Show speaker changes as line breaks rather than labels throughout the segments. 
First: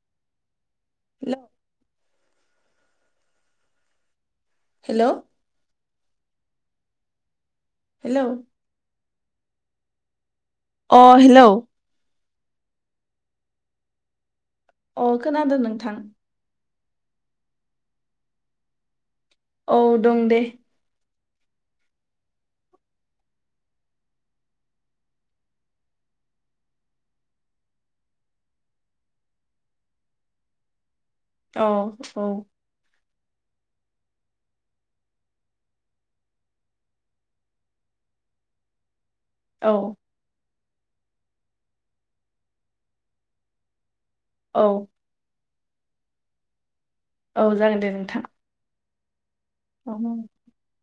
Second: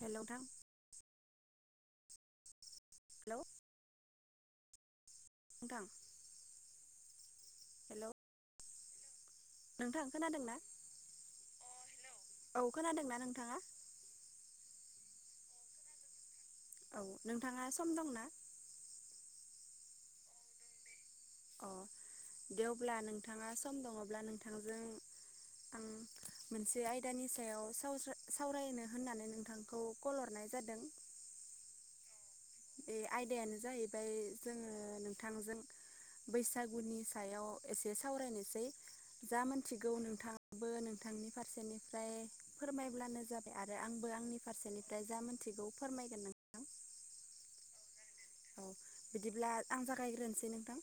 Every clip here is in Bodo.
हेल नोंथां।
हेल'
[inaudible]
हेल'।
[unintelligible]
हेल'
नोंथांआ खोनादोंना?
अ हेल'
औ खोनादोंना नोंथाङा?
अ खोनादों नोंथां।
औ, नोंथाङा सम दंना?
औ दं दे।
अ दे अब्ला नोंथाङा सम दङब्ला नोंथांजों आं मोनसे आयदानि सायाव सावज। ‍ सावरायनो होननानै नोंथांखौ कल हरनाय नाय जादों।
अ औ।
बे आयदायानो जाहैबाय जोङो नोंथांजों बैसागुनि सायाव एसे सावरायनोसै। जा
औ
मोनथिगौ नोंथाङाबो नोंथांनि फारसेनिफ्राय फोरमायब्लानो जाबाय आरो आं आंबो आंनि
औ
फारसेनिफ्राय जा मिथिगौ फोरमायगोन नोंथां।
औ जागोन दे नोंथां।
औ बिदिब्ला आं
औ
जागायग्रोनोसै नोंथां।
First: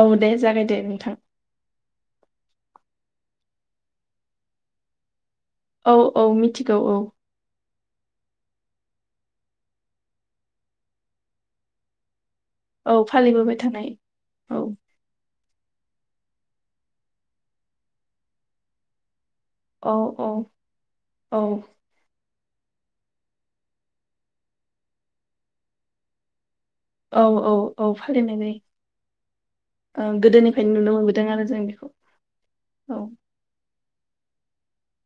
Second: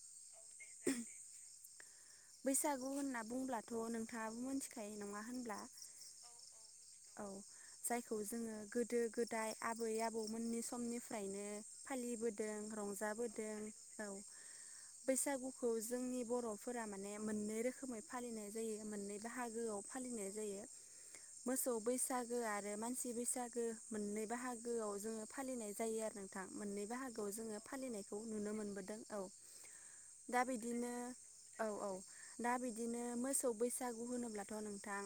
औ दे जागाय दे नोंथां।
बैसागु होनना बुंब्लाथ' नोंथाङाबो मिथिखायो नङा होनब्ला?
औ औ मिथिगौ औ।
जायखौ जोङो गोदो गोदाय आबै आबौमोननि समनिफ्रायनो फालिबोदों।
औ फालिबोबाय थानाय
रंजाबोदों
औ
बैसागु। खौ जोंनि बर'फोरा माने मोननै रोखोमै फालिनाय जायो मोनै बाहागोआव
औ औ
फालिनाय जायो।
औ
मोसौ बैसाग गो आरो मानसि बैसागो मोननै बाहागोआव जोङो फालिनाय जायो आरो नोंथां। मोननै
औ
बाहागोआव
औ
जोङो
औ
फालिनायखौ
फालिनाय
नुनो
जायो
मोनबोदों औ।
ओ
दा
गोदोनिफ्रायनो नुनो
बिदिनो
मोनबोदों आरो जों
औ
बेखौ
औ दा
औ
बिदिनो मोसौ बैसो गु होनोब्लाथ नोंथां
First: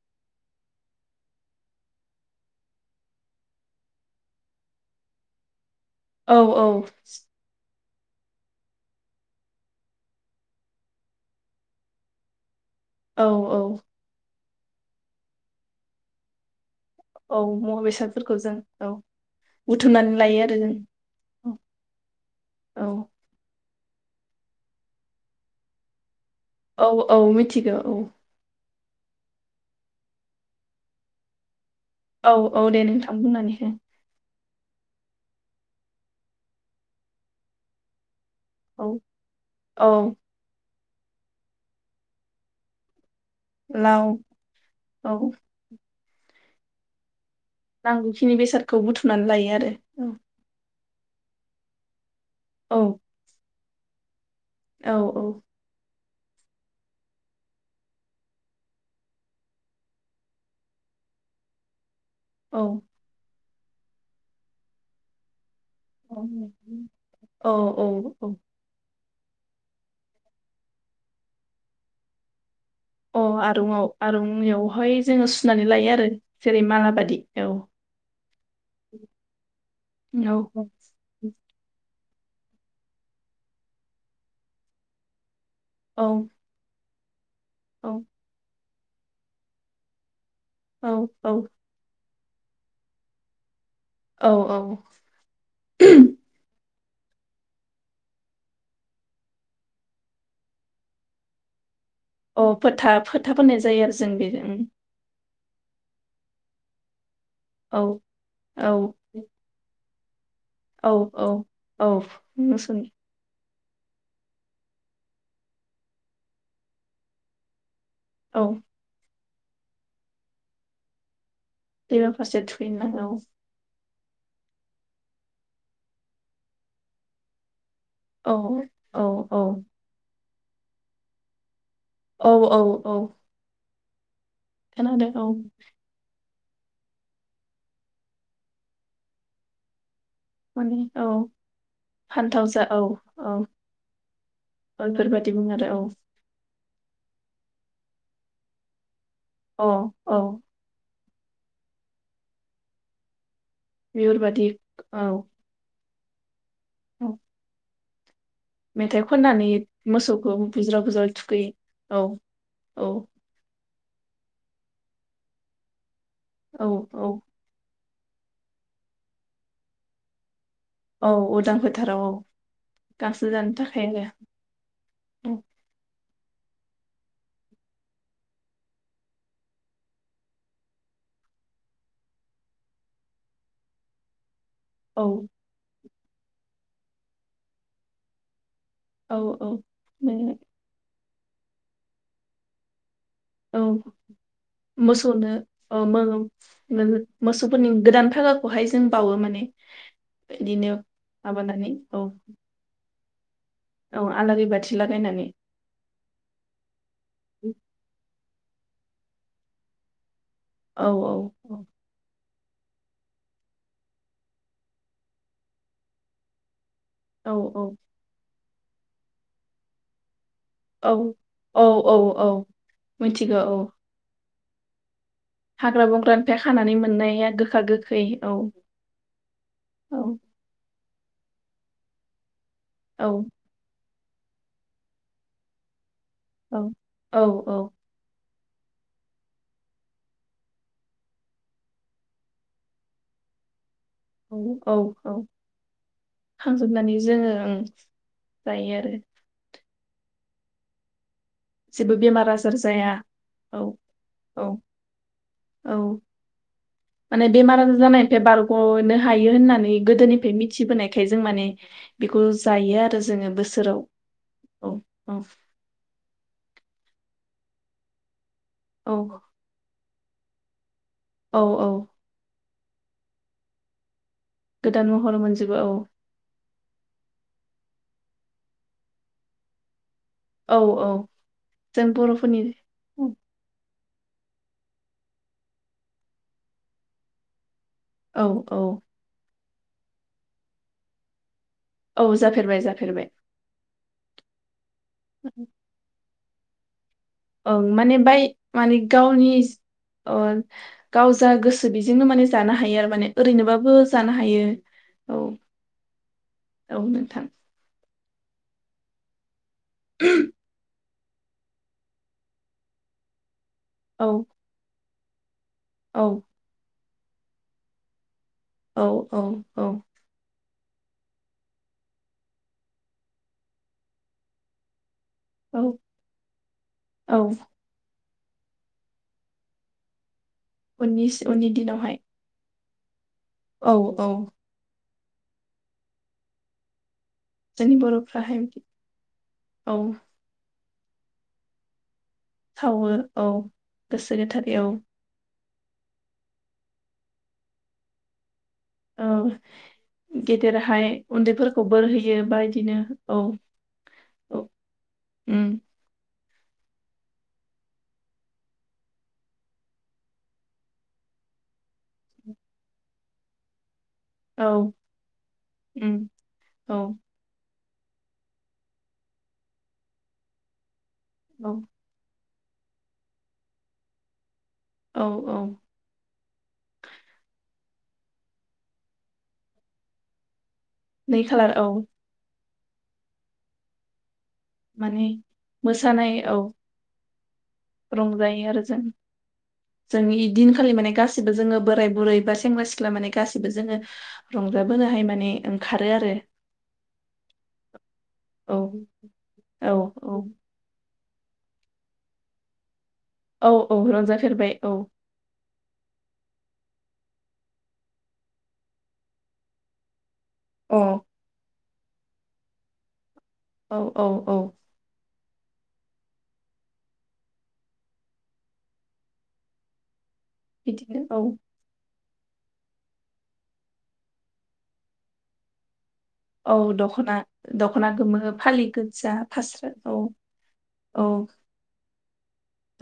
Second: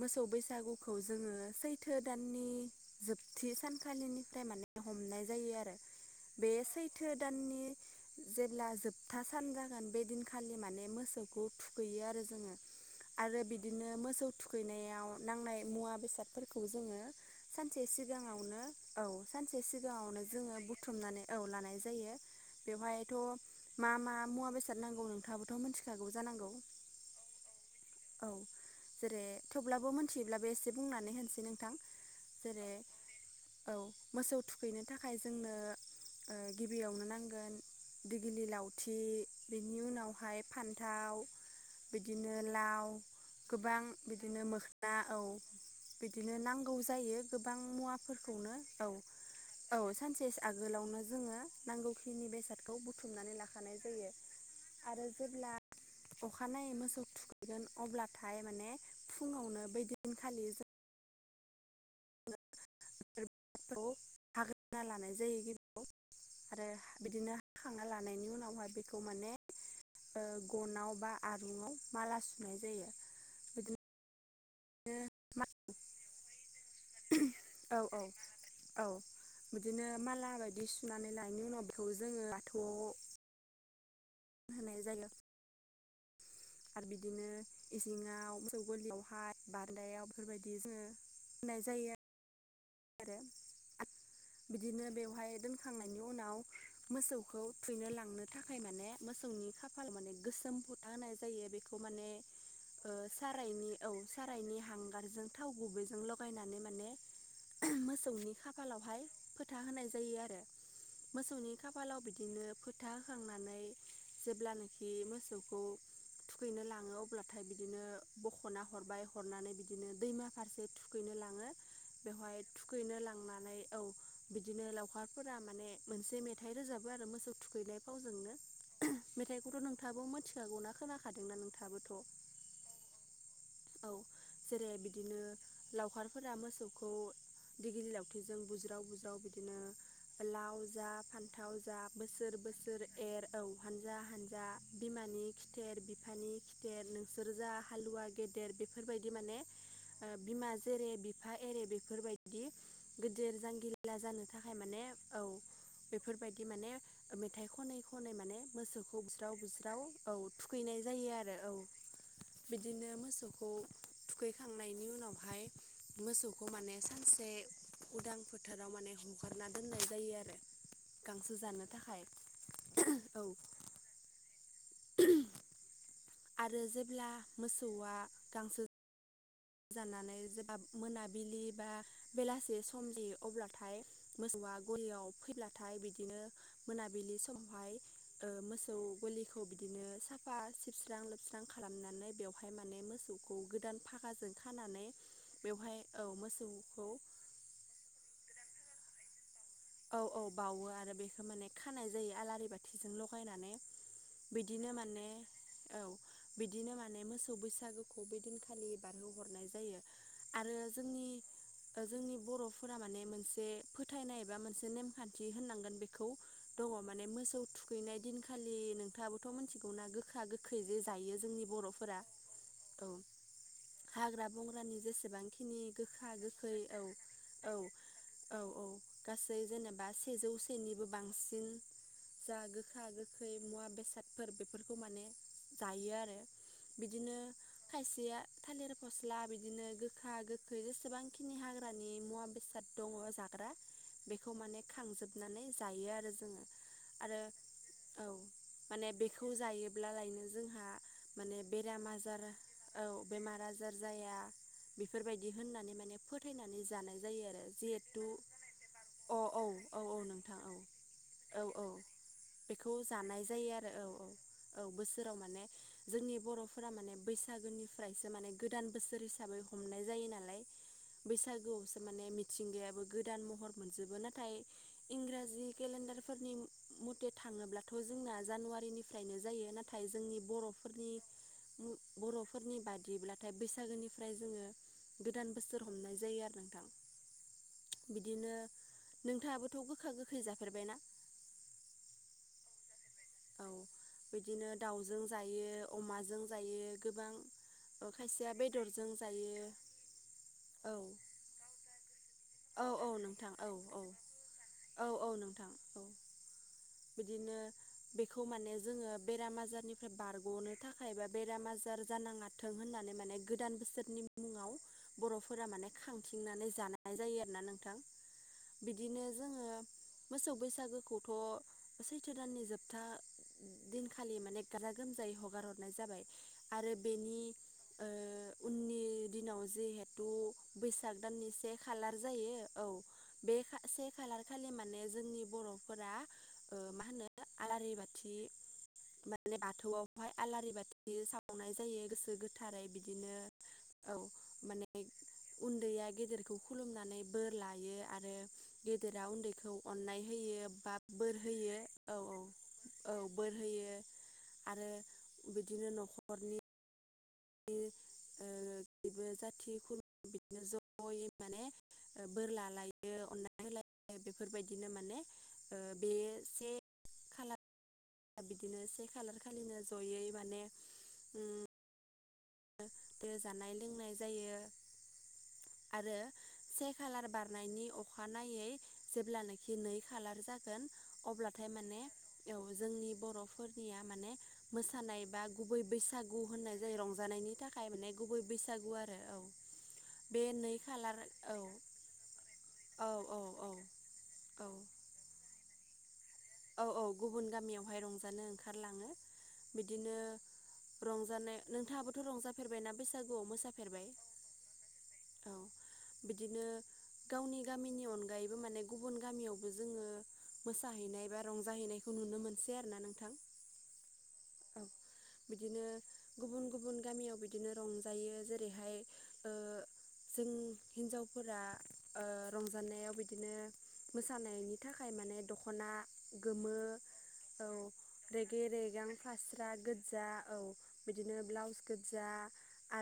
मोसौ बैसागु खौ जोङो सैथो दाननि जोबथि सानखालिनिफ्राय माने हमनाय जायो आरो।
औ
बे
औ
सैथो दाननि जेब्ला जोबथा सान जागोन बे दिनखालि माने मोसौखौ थुखैयो आरो जोङो।
औ
आरो
औ
बिदिनो मोसौ थुखैनायाव नांनाय मुवा बेसादफोरखौ जोङो
औ मुवा
सानसे
बेसादफोरखौ जों
सिगाङावनो औ सानसे
बुथुमनानै
सिगाङावनो
लायो आरो
जोङो
जों
बुथुमनानै औ लानाय जायो।
औ
बेवहायथ' मा मा मुवा बेसाद नांगौ नोंथाङाबोथ' मिथिखागौ। जानांगौ
औ औ मिथिगौ औ।
जेरै थेवब्लाबो मोनथियोब्लाबो एसे बुंनानै होनसै नोंथां।
औ औ
जेरै
दे नोंथां बुंनानै हो।
फैनो थाखाय जोंनो ओ गिबियावनो नांगोन दिगिलि
औ
लावथि बिनि
औ
उनावहाय फान थाव बिदिनो लाव गोबां
लाव
बिदिनो मोखोना औ। बिदिनो नांगौ जायो। गोबां
नांगौखिनि
मुवाफोरखौनो
बेसादखौ
औ
बुथुमनानै लायो
औ
आरो
सानसे आगोलावनो जोङो नांगौ। खिनि बेसादखौ
औ
बुथुमनानै लाखानाय जायो
औ
आरो जेब्ला अखानायै मोसौ थुखैगोन अब्लाथाय माने फुङावनो बै दिनखालि जों
औ।
जों खौ हाग्रा लानाय जायो। खौ आरो
औ
बिदिनो
औ
हाखांना
औ
लानायनि
औ
उनावहाय बेख खौ माने गनाव बा आरुंआव‌ माला सुनाय जायो।
अ
बिदिनो
आरुआव आरुयियावहाय जोङो सुनानै लायो आरो जेरै मालाब बाददि औ।
औ बिदिनो माला बायदि
औ
सुनानै लानायनि उनाव बेखौ जोङो बाथौआव होनाय जायो।
औ।
आरो बिदिनो
औ
इसिङाव मोसौ गलियावहाय बारदायाव बेफोरबायदि जोङो होनाय जायो। आरो
औ औ
बिदिनो बेवहाय दोनखांनायनि उनाव मोसौखौ थुइनो लांनो थाखाय माने मोसौनि खाफाल माने गोसोम फुथा होनाय जायो बे खौ माने
अ फोथा फोथा फोननाय
सारायनि
जायो आरो
औ
जों बेजों
सारायनि हांगारजों थाव गुबैजों लगायनानै माने
औ
मोसौनि
औ।
खाफालावहाय फोथा होनाय जायो आरो
औ औ
मोसौनि
औ
खाफालाव बिदिनो
मोसौनि
फोथा होखांनानै जेब्लानाखि मोसौखौ थुखैनो लाङो अब्लाथाय बिदिनो
औ
बख'ना हरबाय हरनानै बिदिनो दैमा फारसे थुखैनो लाङो।
बेरा
बेवहाय
फारसे थुखैनो नांगौ
लांनानै औ बिदिनो लावखारफोरा माने मोनसे मेथाइ रोजाबो आरो मोसौ थुखैनाय
औ
फावजोंनो
[unintelligible] औ औ
मोनथि खोनाखादोंना नोंथाङाबोथ'
औ औ औ
औ जेरै
खोनादों
बिदिनो
औ
लावखार फोर मोसौखौ दिडग्लि लावथिजों बुज्राव बुज्राव बिदिनो लाव
माने
जा
औ
फान्थाव जा बोसोर
फान्थाव जा औ
बोसोर एर औ हानजा हानजा
बेबायाददि बुङो आरो
खिथेर
औ
बिफानि नोंसोर जा हालुवा गेदेर बेफोरबायदि माने
औ औ
बिमा जेरै एफा एरे बेफोरबायदि गिदेर जांगिला जानो
बेफोरबायदि
थाखाय माने औ बेफोरबायदि
औ मेथाइ
मोसौखौ बुज्राव
खननानै
बुज्राव औ
मोसौखौ बुज्रा
थुखैनाय
बुज्र
जायो आरो
थुखैयो औ औ
बिदिनो मोसौखौ थुखैखांनायनि उनावहाय मोसौखौ
औ
माने
औ
सानसे उदां फो फोथाराव माने हखारना दोननाय जायो आरो
औ
गांसो
उदां
जानो
फोथाराव
थाखाय
औ
औ
गांसो जानो थाखाय आरो औ [unintelligible]
आरो जेब्ला मोसौआ गांसो जानानै जेबा मोनाबिलि बा बेलासि समनि अब्लाथाय मोसौआ
औ
गलियाव फैब्लाथाय बिदिनो मोनाबिलि समावहाय [unintelligible] मो मोसौ
औ
गलिखौ
औ
बिदिनो साफा सिबस्रां लोबस्रां खालामनानै बेवहाय माने मोसौ खौ
औ
गोदान भाखाजों
मोसौनो
मोसौखौ
[unintelligible] मोसौफोरनि गोदान थाखाखौहाय जों बावो माने
औ औ बावो
बिदिनो
आरो बेखौ माने
माबानानै
खानाय
औ
जायो आलारि बाथिजों ल
औ आलारि बाथि
बिदिनो माने
लागायनानै
औ बिदिनो माने मोसौ बैसागुखौ बिदिनखालि लि बारहरनाय जायो आरो
औ
जोंनि
औ औ
जोंनि बर फोर माने मोनसे फोथायनाय एबा मोनसे नेमखान्थि होननांगोन बेखौ दङ माने
औ
मोसौ
औ
थुखैनाय दिनखालि नोंथाङाबोथ' मिथिगौना गोखा गोखै खै जे
औ
जायो जोंनि
औ औ
बर'फोरा
औ
औ
मिथिगौ औ
हाग्रा बंग्रानि जे
हाग्रा बंग्रानिफ्राय खानानै मोननाया
औ
गोखा गोखै औ
गासै जेनेबा
औ
सेजौसेनिबो बांसिन जा गोखा
औ
गोखै मुवा बेसाद फोर बेफोरखौ माने जायो आरो
औ
बिदिनो
औ औ
खायसेया थालिर फस्ला बिदिनो गोखा गोखै जेसेबांखिनि हाग्रानि मुवा बेसाद दङो जाग्रा बेखौ माने
औ औ औ
खांजोबनानै जायो आरो जोङो
खांजोबनानै
आरो
जोङो ओं
औ
जायो
माने
आरो
बेखौ जायोब्लालायनो जोंहा माने बेराम
जेबो
आजार
बेमार
औ
जाया
बेमार
औ
आजार जाया
औ
बेफोरबायदि होननानै
औ
माने फोथायनानै जानाय जायो
माने
आरो
बेमार आजार
जिहेथु
जानायनिफ्राय बारग'नो
अ
हायो
औ
होननानै
औ औ
गोदोनिफ्राय
नोंथां औ
मिनथिबोनायखाय जों
औ
माने
औ
बेखौ जायो आरो जोङो
जायो औ
बोसोराव
औ औ बोसोराव माने जोंनि बर'फोरा माने बैसागोनिफ्रायसो माने गोदान बोसोर
औ
हिसाबै हमनाय जायो नालाय
औ औ
बैसागोआवसो माने मिथिंगायाबो गोदान महर मोनजोबो नालाय नाथाय
गोदान महर
इंराजि
मोनजोबो औ
केलेन्डारफोरनि मथे थाङोब्ला थ' जोंना जानुवारिनिफ्रायनो जायो नाथाय जों
औ औ
बरनि बर'फोरनि बादिब्लाथाय बैसागोनि ओमफ्राय जोङो गोदान बोसोर हमनाय जायो आरो नोंथां।
औ
बिदिनो
औ
नोंथाङाबोथ' गोखा गोखै जाफेरबायना?
औ जाफेरबाय जाफेरबाय।
औ बिदिनो दाउजों जायो अमाजों जायो गोबां
ओं माने बाय
खायसेया
माने
बेदरजों
गावनि
जायो
अ
औ
गाव जा गोसो बेजोंनो माने
औ
हायो
औ
आरो माने
नोंथां औ
ओरैनोबाबो
औ
जानो हायो औ। औ नोंथां
बिदिनो बेखौ माने जोङो बेराम आजारनिफ्राय बारग'नो थाखाय बा बेराम आजार जानाङाथों होननानै माने गोदान बोसोरनि
औ
मुङाव बर' फोरा माने
औ
खांथिंनानै जानाय जायो आरो ना नोंथां।
औ
बिदिनो
औ
जोङो
औ
मोसौ बैसागोखौथ' सैथो दाननि जोबथा दिनखालि माने गाजा गोमजायै हगार
औ
हरनाय जाबाय आरो बेनि
औ
ओ उननि दिनाव जिहेथु बैसाग
उननि
दाननिसे
उननि
खालार
दिनावहाय
जायो औ। बे
औ
से
औ
खालार खालि माने जोंनि बर'फोरा मा होनो आलारि
जोंनि
बाथि
बर'फ्राहाय बिदि
माने
औ
बाथौआवहाय आलारि बाथि सावनाय जायो गोसो गोथारै
सावो
बिदिनो
औ
औ
गोसो गोथारै औ
माने उन्दैया गेदेरखौ खुलुमनानै बोर लायो आरो गेदेरा
औ
उन्दैखौ अन्नाय होयो बा
गेदेराहाय
बोर होयो
उन्दैफोरखौ बोर
औ
होयो
औ
बा इदिनो
औ बोर होयो।
औ
आरो
उम
बिदिनो न'खरनि बे बयबो जाथि खुरमा बिदिनो जयै माने बोर लालायो अननाय होलाय
औ
बेफोरबायदिनो माने बे
उम
से
औ
खालार बिदिनो से खालार खालिनो जयै माने
औ।
बे जानाय लोंनाय जायो
औ औ
आरो से खालार बारनायनि अ अखानायै जेब्लानाखि नै खालार जागोन
नै
अब्लाथाय
खालार औ
माने जोंनि बर'फोरनिया माने मोसानाय
माने
बा गुबै
मोसानाय
बैसागु
औ
होननाय जायो रंजानाय बिनि थाखाय माने गुबै
रंजायो
बैसागु
जों
आरो औ
जों
बे नै
इदिनखालि माने
खालार
गासिबो
औ
जोङो बोराय बुरै बा सेंग्रा
औ
सिख्ला माने
औ औ
गासिबो जोङो
औ
रंजा जोंङोहाय माने ओंखारो आरो
औ औ गुबुन गामियावहाय रंजानो
औ
ओंखारलाङो
औ
बिदिनो
औ
रंजानाय नोंथाङाबोथ' रंजाफेरबायना बैसागु बैसागुआव
औ औ
मोसाफेरबाय
रंजाफेरबाय औ
औ बिदिनो गावनि गामिनि अनगायैबो माने गुबुन गामियावबो जोङो
अ
मोसाहैनाय नायखौ नुनो मोनसै आरो ना नोंथां
औ औ औ
बिदिनो गुबुन गुबुन गामियाव बिदिनो रंजायो जेरैहाय जों
बिदिनो औ
हिन्जावफोरा रंजानायाव बिदिनो मोसानायनि थाखाय माने दख'ना गोमो
औ दख'ना
औ
दख'ना गोमो
रेगे
फालि
रेगां
गोजा
फास्रा गोजा औ
औ
बिदिनो ब्लाउस गोजा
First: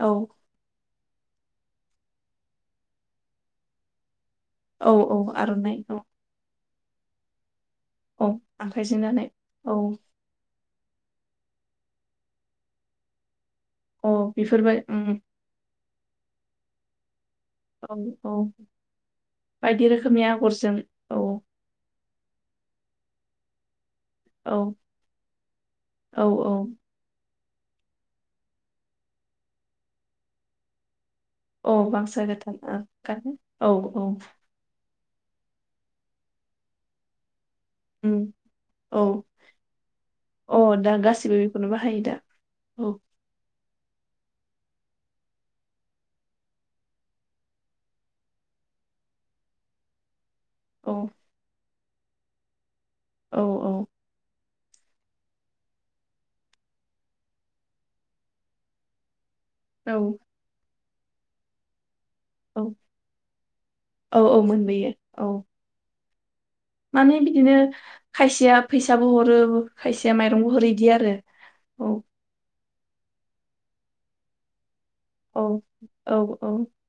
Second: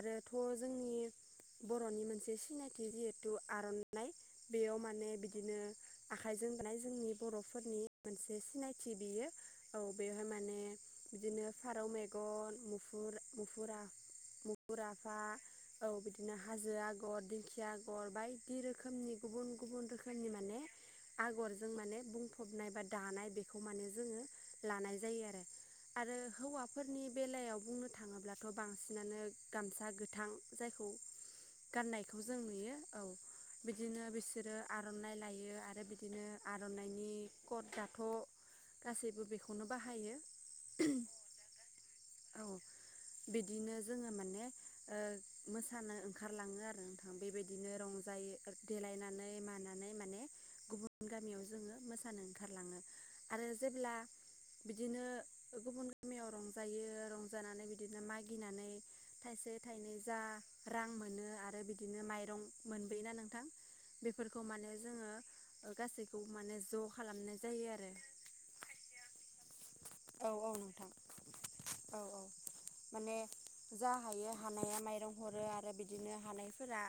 औ
जोंनि बर'नि मोनसे सिनायथि जिहेथु आर'नाइ बेयाव
औ
माने
औ
बिदिनो
आर'नाइ औ
आखाइजों दानाय जोंनि बर'फोरनि
औ
मोनसे सिनायथि
आखाइजों
बियो
दानाय
औ बेवहाय माने बिदिनो फारौ मेगन, मुफुर मुफुरा
औ बेफोरबाय
मुफुर
उम
आफा औ बिदिनो हाजो आगर दिं दिंखिया
औ
आगर
औ
बायदि रोखोमनि गुबुन गुबुन
बायदि
रोखोमनि माने
आगरजों औ
आगरजों माने बुंफ बनाय बा दानाय बेखौ माने जोंङो
औ
लानाय जायो आरो
औ औ
हौवाफोरनि बेलायाव बुंनो थाङोब्लाथ' बांसिनानो गामसा गोथां जायखौ
औ
गाननायखौ
गामसा
जों नुयो औ
गोथां ओं औ
बिदिनो
औ।
बिसोरो आर'नाइ लायो आरो बिदिनो आर'नाइनि कट दाथ'
उम औ
गासैबो बेखौनो बाहायो
औ दा गासिबो बेखौनो बाहायो दा औ
बिदिनो जोङो माने ओ मोसानो ओंखारलांङो आरो नोंथां बेबायदिनो रंजायो। देलायनानै मानानै माने
औ
गुबुन गामियाव जोङो मोसानो ओंखारलाङो
औ
आरो जेब्ला बिदिनो गुबुन गामियाव रंजायो रंजानानै बिदिनो मागिनानै थाइसे थाइनै
औ
जा रां मोनो आरो बिदि बिदिनो माइरं
औ
मोनबोयोना नोंथां
औ
बेफोरखौ
औ
माने
मोनबोयो
जोङो
औ
गासैखौबो माने ज'
माने
खालामनाय
बिदिनो
जायो आरो
खायसेया फैसाबो हरो खायसेया
औ औ
माइरंबो हरो इदि
नोंथां
आरो।
औ औ माने जा हायो हानाया माइरं
औ
हरो आरो
औ
बिदिनो हानायफोरा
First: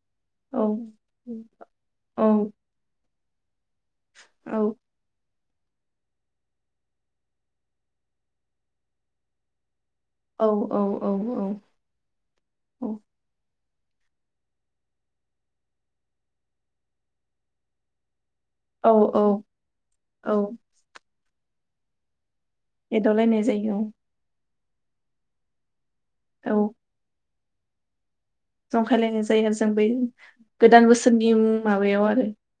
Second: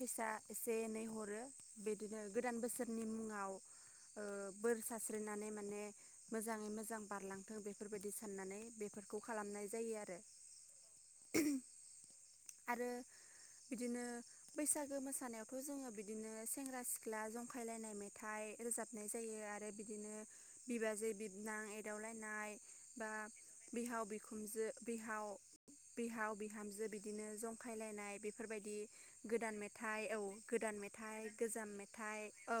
फैसा
औ
एसे एनै हरो
औ
बिदिनो गोदान बोसोरनि मुङाव ओ
औ
बोर सारास्रिनानै माने माने मोजाङै मोजां बारलांथों बेफोरबायदि साननानै बेफोरखौ खालामनाय जायो आरो।
औ औ औ औ
आरो
औ।
बिदिनो बैसागो मोसानायावथ' जोङो बिदिनो सेंग्रा सिख्ला जंखायलायनाय मेथाइ
औ
बिनाय जायो
औ
आरो बिदिनो
औ
बिबाजै बिबोनां एदावलायनाय बा
एदावलायनाय जायो
बिहाव बिखुनजो बिहाव बिहाव
औ
बिहामजो बिदिनो जंखायलायनाय बेफोरबायदि
जंखायलायनाय जायो आरो
गोदान
जों बै
मेथाइ औ गोदान
बोसोरनि
मेथाइ गोजाम
माबायाव
मेथाइ
आरो
औ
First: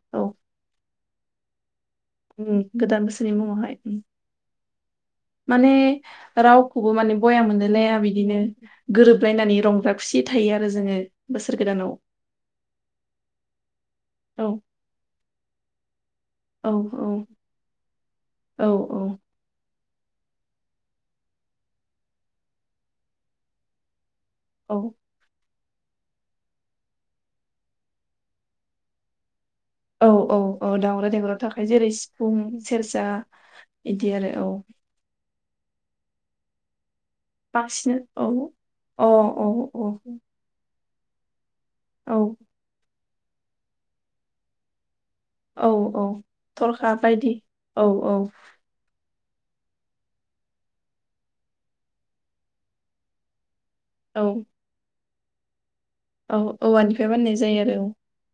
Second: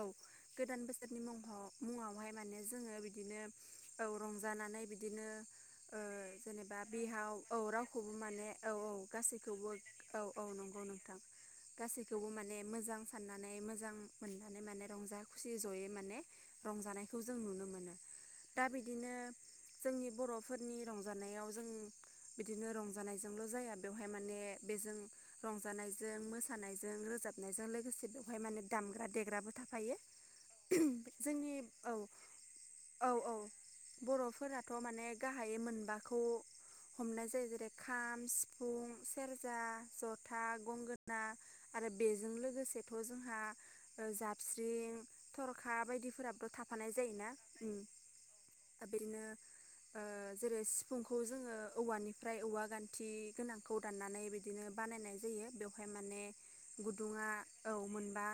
गोदान बोसो रनि मुं मुङावहाय माने
उम
जोङो
गोदान बोसोरनि
बिदिनो
मुङावहाय उम
औ रंजानानै बिदिनो ओ जेनेबा
खौबो माने
बिहाव
बया
औ
मोनलायलाया
रावखौबो
बिदिनो
माने औ औ
गोरोबलायनानै
गासैखौबो
रंजा
औ
खुसि
औ
थायो आरो
नंगौ
जोङो
नोंथां
बोसोर गोदान
गासैखौबो माने मोजां साननानै मोजां
औ
मोननानै माने रंजा खुसि ज'यै माने
औ
रंजानायखौ
औ
जों नुनो मोनो दा
औ
बिदिनो जोंनि बर'फोरनि रंजानायाव जों बिदिनो रंजानायजोंल' जाया बेवहाय बेहाय माने बेजों रंजानायजों मोसानायजों रोजाबनायजों लोगोसे बेवहाय माने दामग्रा देग्राबो थाब
औ औ। औ दामग्रा देंग्रा थाखाय जेरै
औ
सिफुं सेरजा
औ
बिदि आरो औ।
हायोम मोनबाखौ हमनाय जायो जेरै
बांसिन
खाम,
औ
सिफुं,
अ औ
सेरजा,
औ
जथा, गंगोना, आरो
औ
बेजों लोगोसेथ' जोंहा जाबस्रिं
औ
थरखा
औ
बायदिफोराबोथ' थाफानाय
थरखा
जायोना
बायदि औ औ
आरो बिदिनो। ओ जेरै सिफुंखौ जोङो औवानिफ्राय औवा गान्थि गोनां खौ
औ
दाननानै बिदिनो बानायनाय जायो बेव बेहाय माने
औ औवानिफ्राय
गुदुङा
बानायनाय जायो
औ
आरो
मोनबा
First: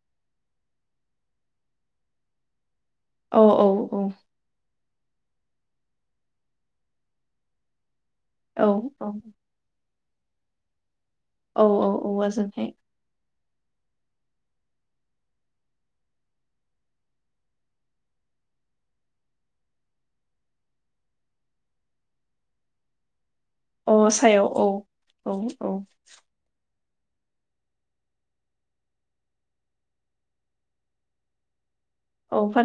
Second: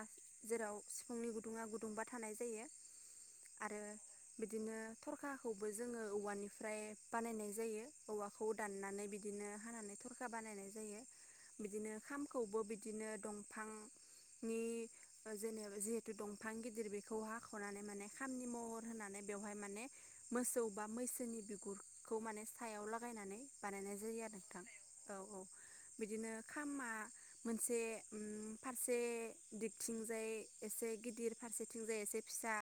जेराव सिफुंनि गुदुङा गु दुंबा थानाय जायो
औ
आरो
औ
बिदिनो थरखाखौबो जोङो औवानिफ्राय बानायनाय जायो। औवाखौ
औ
दाननानै
औ
बिदिनो हानानै थरखा बानायनाय जायो।
औ
बिदिनो
औ
ओंखामखौबो
औवाजोंहाय
बिदिनो दं। बिफांनि जेनेबा जिहेतु दंफां। बिफां गिदिर बेखौ हाख'नानै माने खामानि महर होनानै बेवहाय माने मोसौ बा मैसोनि बिगुरखौ माने सायाव लागायनानै
अ
बानायनाय जायो आरो
सायाव
नोथां
औ
औ औ बिदिनो खामा मोनसे फारसे दिगथिंजाय एसे गिदिर फारसे थिंजाय एसे
औ
फिसा
फारसे